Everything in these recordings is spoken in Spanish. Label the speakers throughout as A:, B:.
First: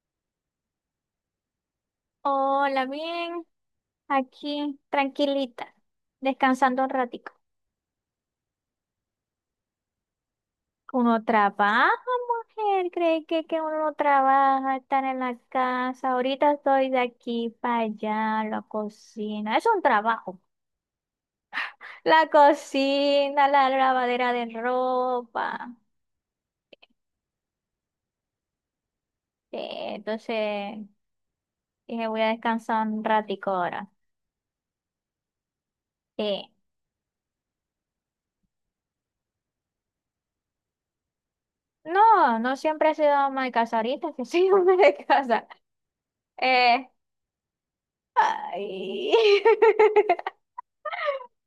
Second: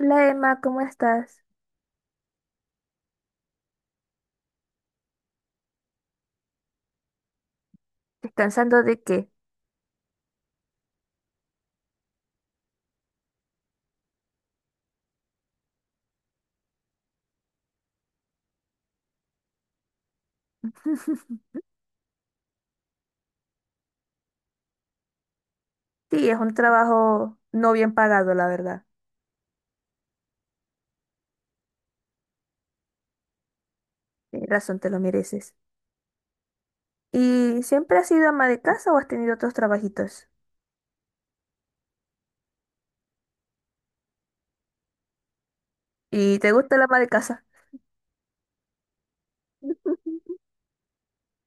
A: Hola Emma, ¿cómo estás?
B: Hola, bien, aquí tranquilita, descansando un ratico.
A: ¿Descansando de qué?
B: Uno trabaja, mujer, cree que, uno no trabaja, estar en la casa. Ahorita estoy de aquí para allá, la cocina, es un trabajo. La cocina, la lavadera de ropa.
A: Sí, es un trabajo no bien pagado, la verdad.
B: Entonces, dije, voy a descansar un ratico ahora.
A: Tienes razón, te lo mereces.
B: Eh,
A: ¿Y siempre has sido ama de casa o has tenido otros trabajitos?
B: no, no siempre he sido ama de casa, ahorita que soy ama de casa.
A: ¿Y te gusta la
B: Eh,
A: ama de casa?
B: Ay.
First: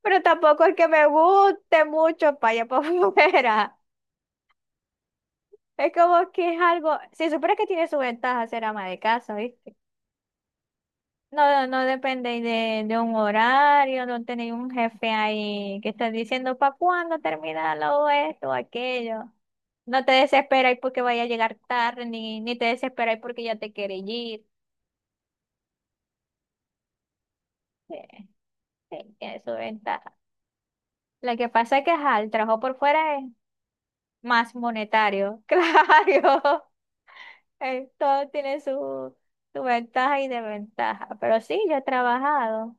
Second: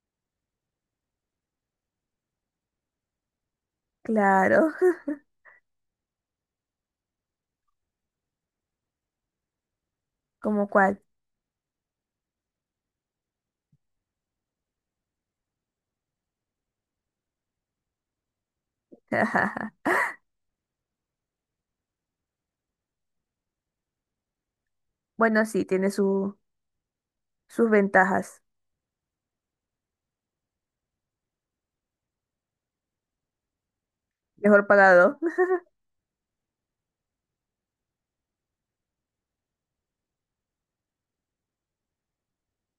B: Pero tampoco es que me guste mucho para allá para afuera.
A: Claro.
B: Es como que es algo, si supieras que tiene su ventaja ser ama de casa, ¿viste?
A: ¿Como cuál?
B: No, no depende de un horario, no tenéis un jefe ahí que está diciendo para cuándo termina lo esto o aquello. No te desesperáis porque vaya a llegar tarde, ni te desesperáis porque ya te quiere ir.
A: Bueno, sí, tiene sus
B: Sí,
A: ventajas.
B: sí, tiene su ventaja. Lo que pasa es que ajá, el trabajo por fuera es más
A: Mejor pagado.
B: monetario, claro. Todo tiene su ventaja y desventaja, pero sí, yo he trabajado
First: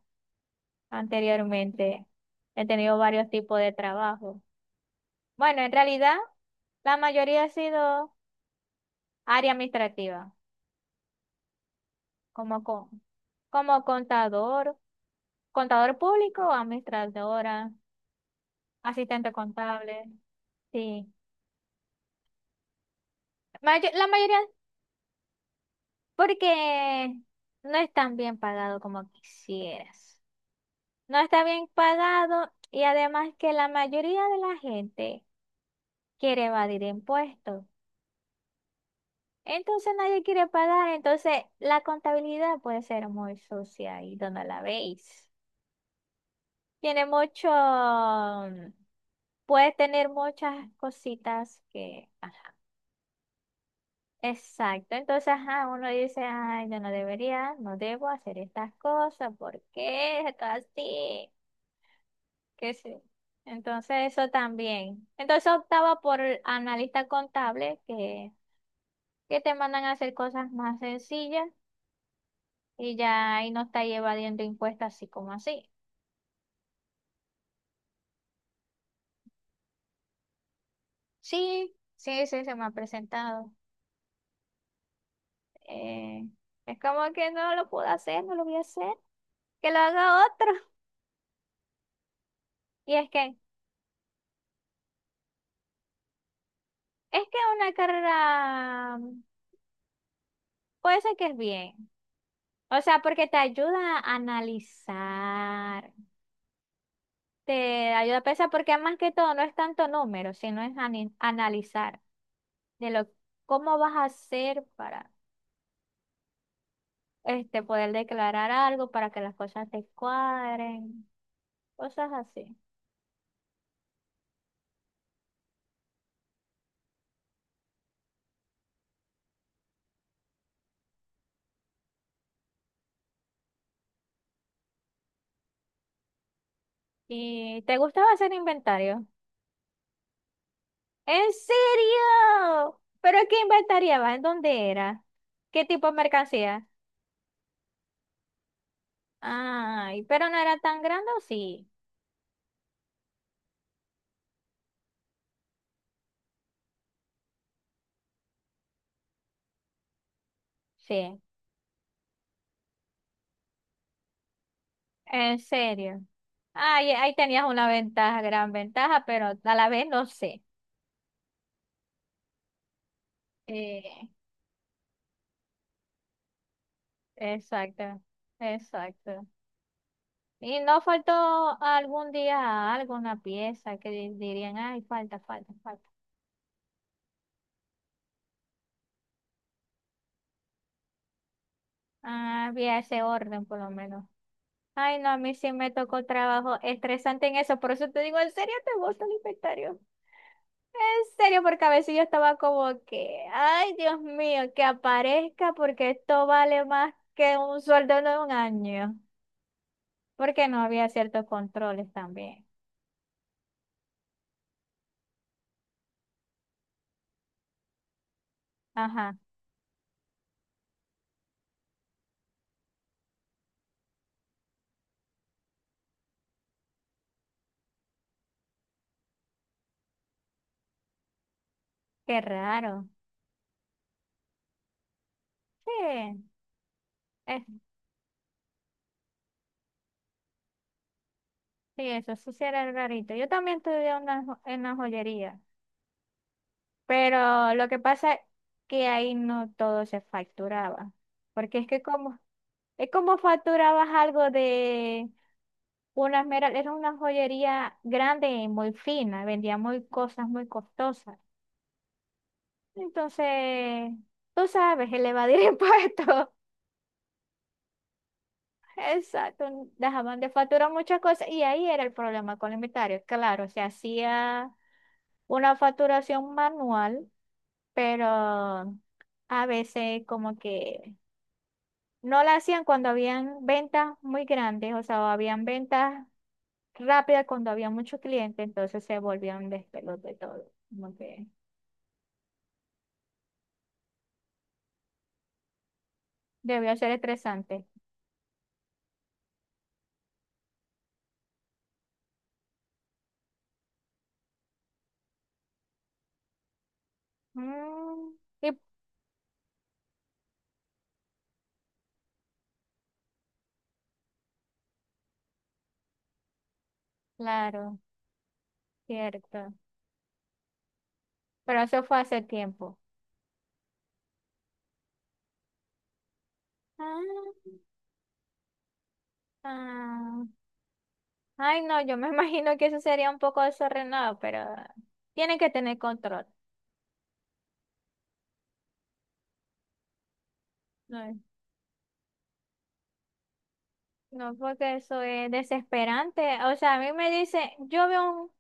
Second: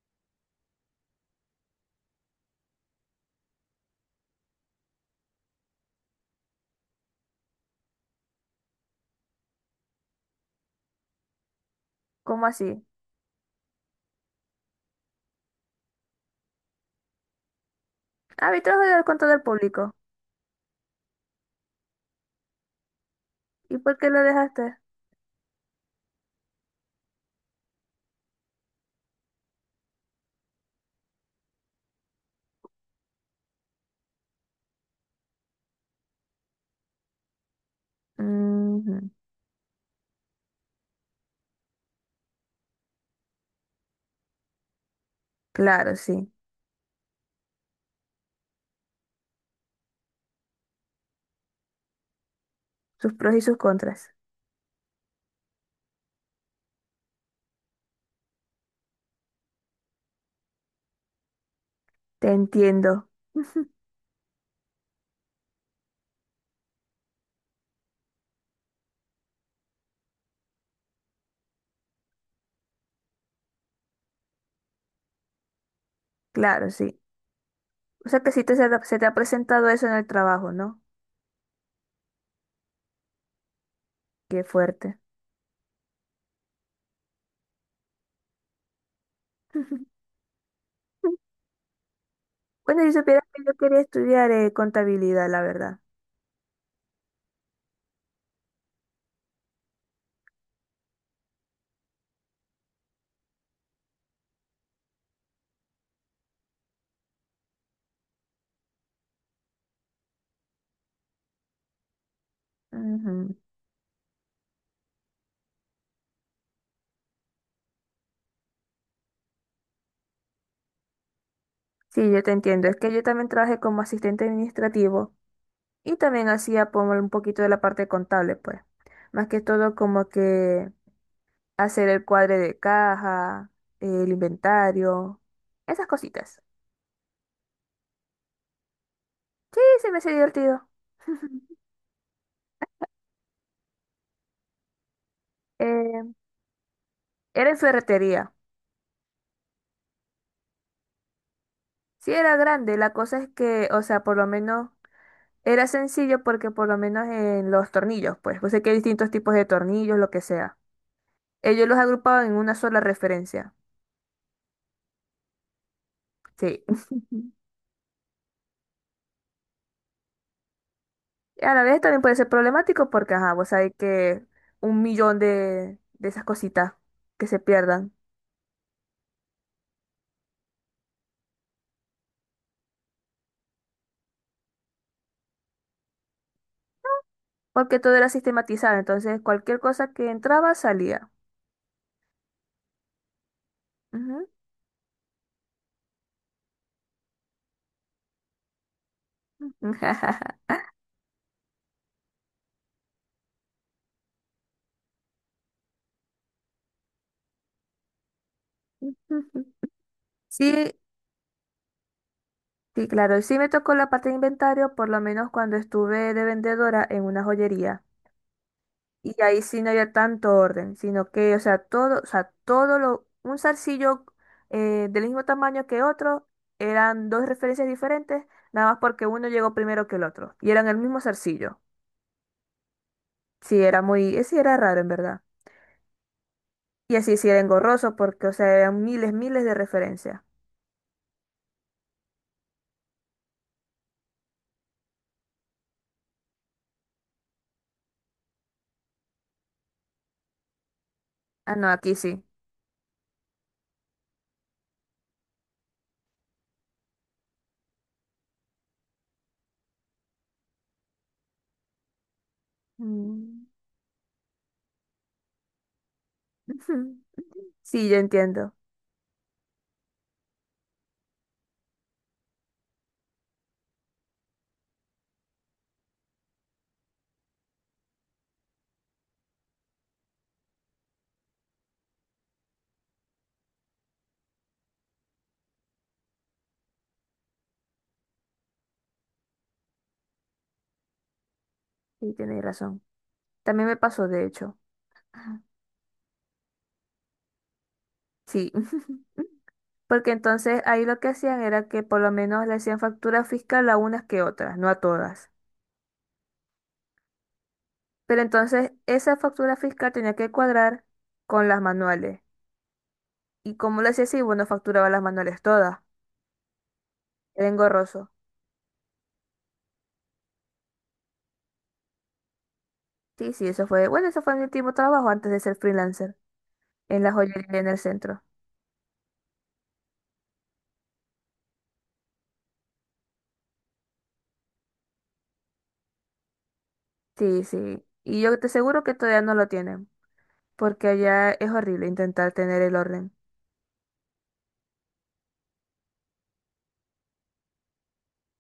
B: anteriormente, he tenido varios tipos de trabajo. Bueno, en realidad la mayoría ha sido área administrativa,
A: ¿Cómo
B: como,
A: así?
B: con, como contador, contador público, administradora,
A: Ah, vi trabajo con todo
B: asistente
A: el público.
B: contable, sí.
A: ¿Y
B: Mayo-
A: por
B: la
A: qué lo
B: mayoría,
A: dejaste?
B: porque no es tan bien pagado como quisieras. No está bien pagado y además que la mayoría de la gente quiere evadir impuestos.
A: Ujú.
B: Entonces nadie quiere pagar, entonces la contabilidad puede ser muy sucia y donde la veis.
A: Claro, sí.
B: Tiene mucho, puede tener muchas cositas que, ajá.
A: Sus pros y sus contras.
B: Exacto, entonces ajá, uno dice, ay, yo no debería, no debo hacer estas cosas, ¿por qué? Esto así.
A: Te
B: Que sí.
A: entiendo.
B: Entonces eso también. Entonces optaba por el analista contable que te mandan a hacer cosas más sencillas y ya ahí no está evadiendo impuestos así como así.
A: Claro, sí. O sea que sí te, se te ha presentado eso en el trabajo, ¿no?
B: Sí, sí, sí, se me ha presentado.
A: Qué fuerte.
B: Eh, es como que no lo puedo hacer, no lo voy a hacer, que lo haga otro.
A: Bueno, si
B: Y es
A: supieras
B: que,
A: que yo quería estudiar contabilidad, la verdad.
B: es que una carrera puede ser que es bien. O sea, porque te ayuda a analizar. Te ayuda a pensar porque más que todo no es tanto número, sino es analizar de lo
A: Ujú.
B: cómo vas a hacer para este poder declarar algo, para que las cosas te cuadren,
A: Sí,
B: cosas
A: yo te
B: así.
A: entiendo. Es que yo también trabajé como asistente administrativo y también hacía como un poquito de la parte contable, pues. Más que todo como que hacer el cuadre de caja, el inventario, esas cositas.
B: ¿Y te gustaba hacer inventario?
A: Sí, se me hacía divertido.
B: ¿En serio? ¿Pero qué inventariabas? ¿En dónde era? ¿Qué tipo de
A: Eh,
B: mercancía?
A: Era en ferretería.
B: Ay, pero no era tan grande, ¿o sí?
A: Sí, era grande. La cosa es que, o sea, por lo menos era sencillo porque por lo menos en los tornillos, pues, pues sé que hay distintos tipos de tornillos, lo que sea.
B: Sí,
A: Ellos los agrupaban en una sola referencia.
B: en serio.
A: Sí.
B: Ay, ahí tenías una ventaja, gran ventaja, pero a la vez no sé.
A: Y a la vez también puede ser problemático porque, ajá, vos sabés
B: Eh,
A: que un millón de esas cositas que se pierdan.
B: Exacto, exacto. Y no faltó algún día alguna pieza que dirían, ay, falta, falta, falta.
A: Porque todo era sistematizado, entonces cualquier cosa que entraba salía.
B: Ah, había ese orden por lo menos.
A: Ujú.
B: Ay, no, a mí sí me tocó trabajo estresante en eso, por eso te digo, ¿en serio te gusta el inventario? En serio, porque a veces yo estaba como que, ay, Dios mío, que aparezca porque esto vale más que un sueldo de un año, porque no
A: Sí,
B: había ciertos controles también.
A: sí, claro, sí me tocó la parte de inventario, por lo menos cuando estuve de vendedora en una joyería.
B: Ajá,
A: Y ahí sí no había tanto orden, sino que, o sea, todo lo, un zarcillo del mismo tamaño que otro, eran dos referencias diferentes, nada más porque uno llegó primero que el otro. Y eran el mismo zarcillo.
B: qué raro.
A: Sí, era muy, sí era raro en verdad.
B: Sí.
A: Y así sí era
B: Es,
A: engorroso porque, o sea, eran miles, miles de referencias.
B: sí, eso sí era rarito. Yo también estudié una en la joyería, pero lo que pasa es que ahí no todo se facturaba,
A: Ah,
B: porque es
A: no,
B: que
A: aquí sí.
B: es como facturabas algo de una esmeralda, era una joyería grande y muy fina, vendía muy cosas muy costosas.
A: Mm.
B: Entonces, tú sabes, elevar el impuesto.
A: Sí, yo entiendo.
B: Exacto, dejaban de facturar muchas cosas y ahí era el problema con el inventario. Claro, se hacía una facturación manual, pero a veces como que no la hacían cuando habían ventas muy grandes, o sea, o habían ventas rápidas cuando había muchos clientes, entonces se volvía un despelote todo, como que
A: Sí, tenéis razón. También me pasó, de hecho.
B: debió ser estresante.
A: Sí. Porque entonces ahí lo que hacían era que por lo menos le hacían factura fiscal a unas que otras, no a todas.
B: Mm,
A: Pero
B: y
A: entonces esa factura fiscal tenía que cuadrar con las manuales. ¿Y como lo hacía así? Bueno, facturaba las manuales todas. Era
B: claro,
A: engorroso.
B: cierto, pero eso fue hace tiempo.
A: Sí, sí, eso fue. Bueno, eso fue mi último trabajo antes de ser freelancer en la
B: Ah,
A: joyería en el centro.
B: ah. Ay, no, yo me imagino que eso sería un poco desordenado, pero tienen que tener control.
A: Sí, sí. Y yo te aseguro que todavía no lo tienen, porque
B: ¿No?
A: allá es horrible intentar tener el orden.
B: No, porque eso es desesperante. O sea, a mí me dice, yo veo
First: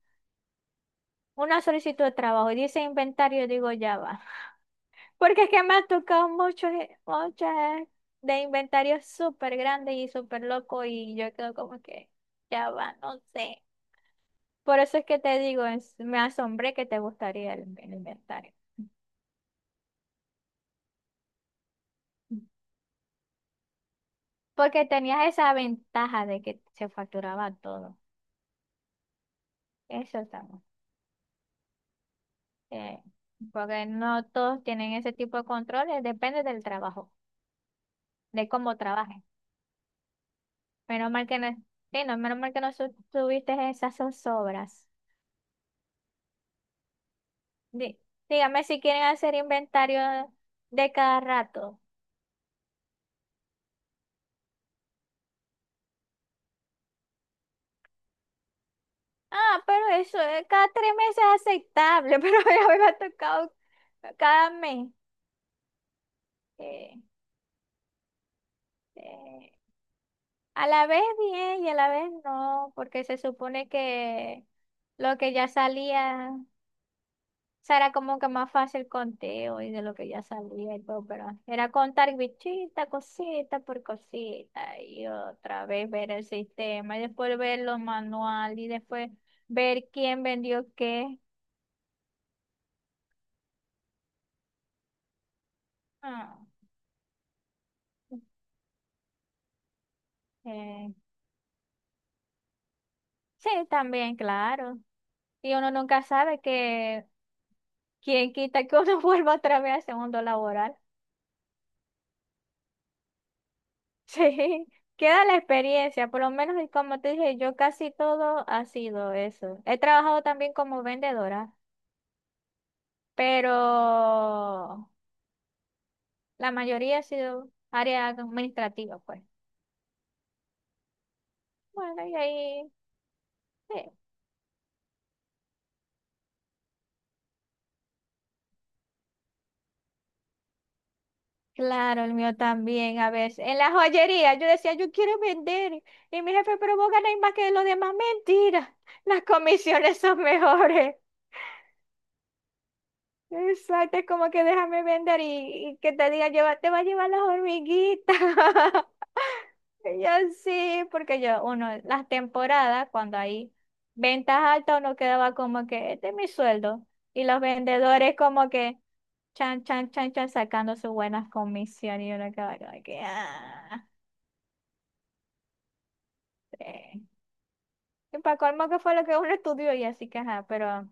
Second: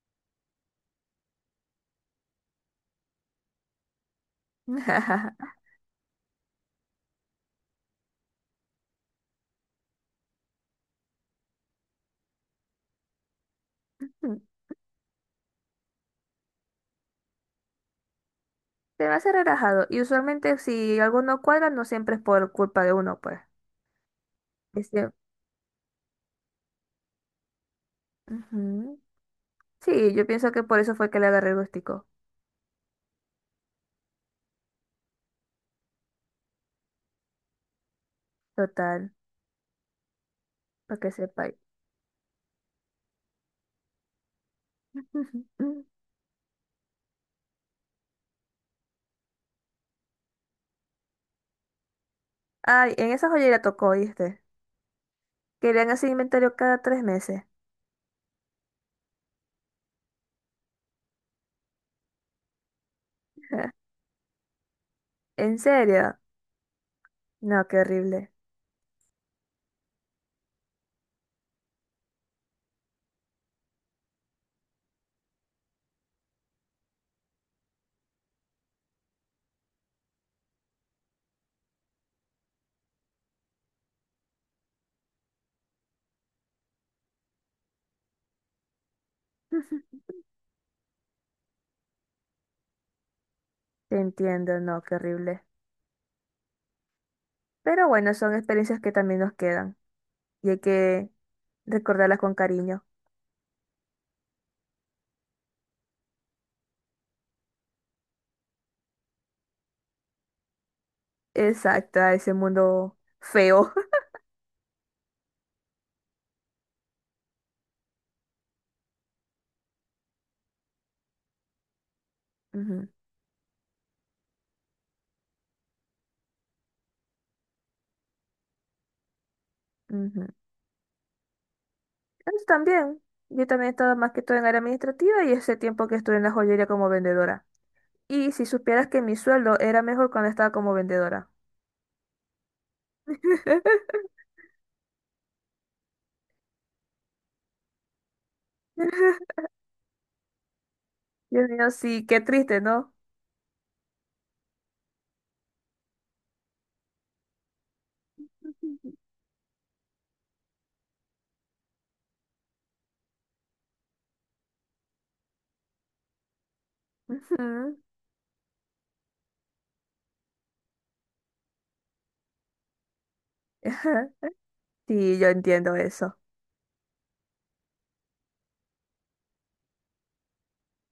B: una solicitud de trabajo y dice inventario, digo, ya va. Porque es que me ha tocado muchos, muchas de inventarios súper grandes y súper locos y yo quedo como que, ya va, no sé. Por eso es que te digo, me asombré que te gustaría el inventario.
A: Se me hace relajado. Y usualmente si algo no cuadra, no siempre es por culpa de uno, pues.
B: Porque
A: Este,
B: tenías esa ventaja de que se facturaba todo.
A: ujú. Sí,
B: Eso
A: yo
B: está
A: pienso que por eso fue que le agarré el gustico.
B: eh, porque no todos tienen ese tipo de controles, depende del trabajo, de cómo
A: Total,
B: trabajes.
A: para que
B: Menos mal que
A: sepa.
B: no, sí, no, menos mal que no tuviste esas zozobras. Di- Dígame si quieren hacer inventario de cada rato.
A: Ay, en esa joyería tocó, ¿viste? Querían hacer inventario cada tres meses.
B: Ah, pero eso, cada 3 meses es aceptable, pero ya me ha tocado cada mes.
A: ¿En serio?
B: Eh,
A: No, qué horrible.
B: eh, a la vez bien y a la vez no, porque se supone que lo que ya salía. O sea, era como que más fácil conteo y de lo que ya sabía y todo, pero era contar bichita, cosita por cosita y otra vez ver el sistema y después ver los manuales y después ver quién vendió qué.
A: Te entiendo, no, qué horrible.
B: Ah,
A: Pero bueno, son experiencias que también nos quedan y hay
B: eh,
A: que recordarlas con cariño.
B: Sí, también, claro. Y uno nunca sabe que quién quita que uno vuelva otra vez al segundo laboral.
A: Exacto, a ese mundo feo.
B: Sí, queda la experiencia, por lo menos y como te dije, yo casi todo ha sido eso. He trabajado también como vendedora.
A: Ujú,
B: Pero la mayoría ha sido área administrativa, pues.
A: ujú.
B: Bueno, y
A: Él
B: ahí,
A: también. Yo también he
B: sí.
A: estado más que todo en área administrativa y ese tiempo que estuve en la joyería como vendedora. Y si supieras que mi sueldo era mejor cuando estaba como vendedora.
B: Claro, el mío también, a veces. En la joyería, yo decía, yo quiero vender. Y mi jefe, pero vos ganáis más que los demás. Mentira, las comisiones son mejores.
A: Dios mío, sí, qué triste, ¿no?
B: Exacto, es como que déjame vender y que te diga, lleva, te va a llevar las hormiguitas. Y yo sí, porque yo, uno, las temporadas, cuando hay ventas altas, uno quedaba como que, este es mi sueldo. Y los
A: Ujú.
B: vendedores como que, chan, chan, chan, chan, sacando sus buenas comisiones y uno quedaba como que, ah,
A: Sí, yo entiendo eso.
B: sí. Y para colmo que fue lo que uno estudió y así que ajá, pero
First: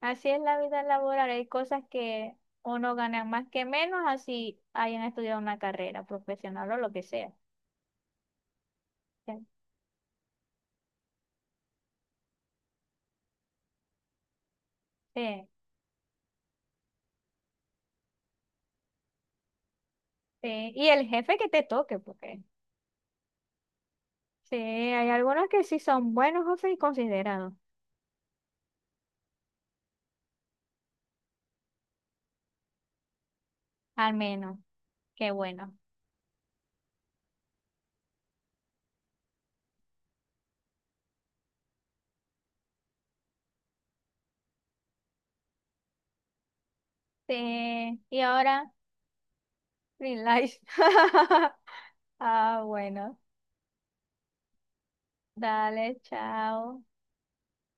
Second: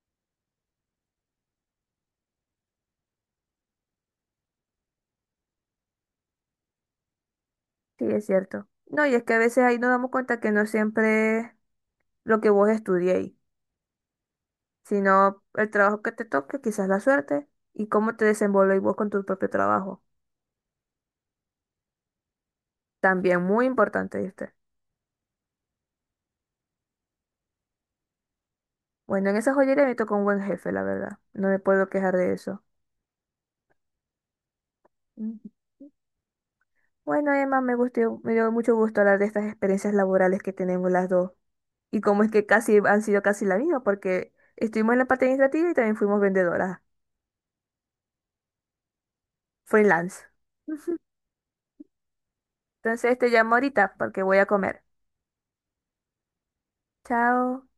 B: así es la vida laboral. Hay cosas que uno gana más que menos así hayan estudiado una carrera profesional o lo que sea.
A: Sí, es cierto. No, y es que a
B: Sí,
A: veces ahí nos damos cuenta que no siempre es lo que vos estudiéis, sino
B: sí,
A: el trabajo que te toque, quizás la suerte, y cómo te desenvolvéis vos con tu propio trabajo.
B: sí. Y el jefe que te toque, porque
A: También muy importante.
B: sí, hay algunos que sí son buenos jefes y considerados,
A: Bueno, en esa joyería me tocó un buen jefe, la verdad. No me puedo quejar de eso.
B: al menos. Qué
A: Mm.
B: bueno.
A: Bueno, Emma, me gustó, me dio mucho gusto hablar de estas experiencias laborales que tenemos las dos. Y cómo es que casi han sido casi la misma, porque estuvimos en la parte administrativa y también fuimos vendedoras,
B: Sí, y ahora, free
A: freelance.
B: life. Ah,
A: Entonces
B: bueno.
A: te llamo ahorita porque voy a comer.
B: Dale, chao.
A: Chao.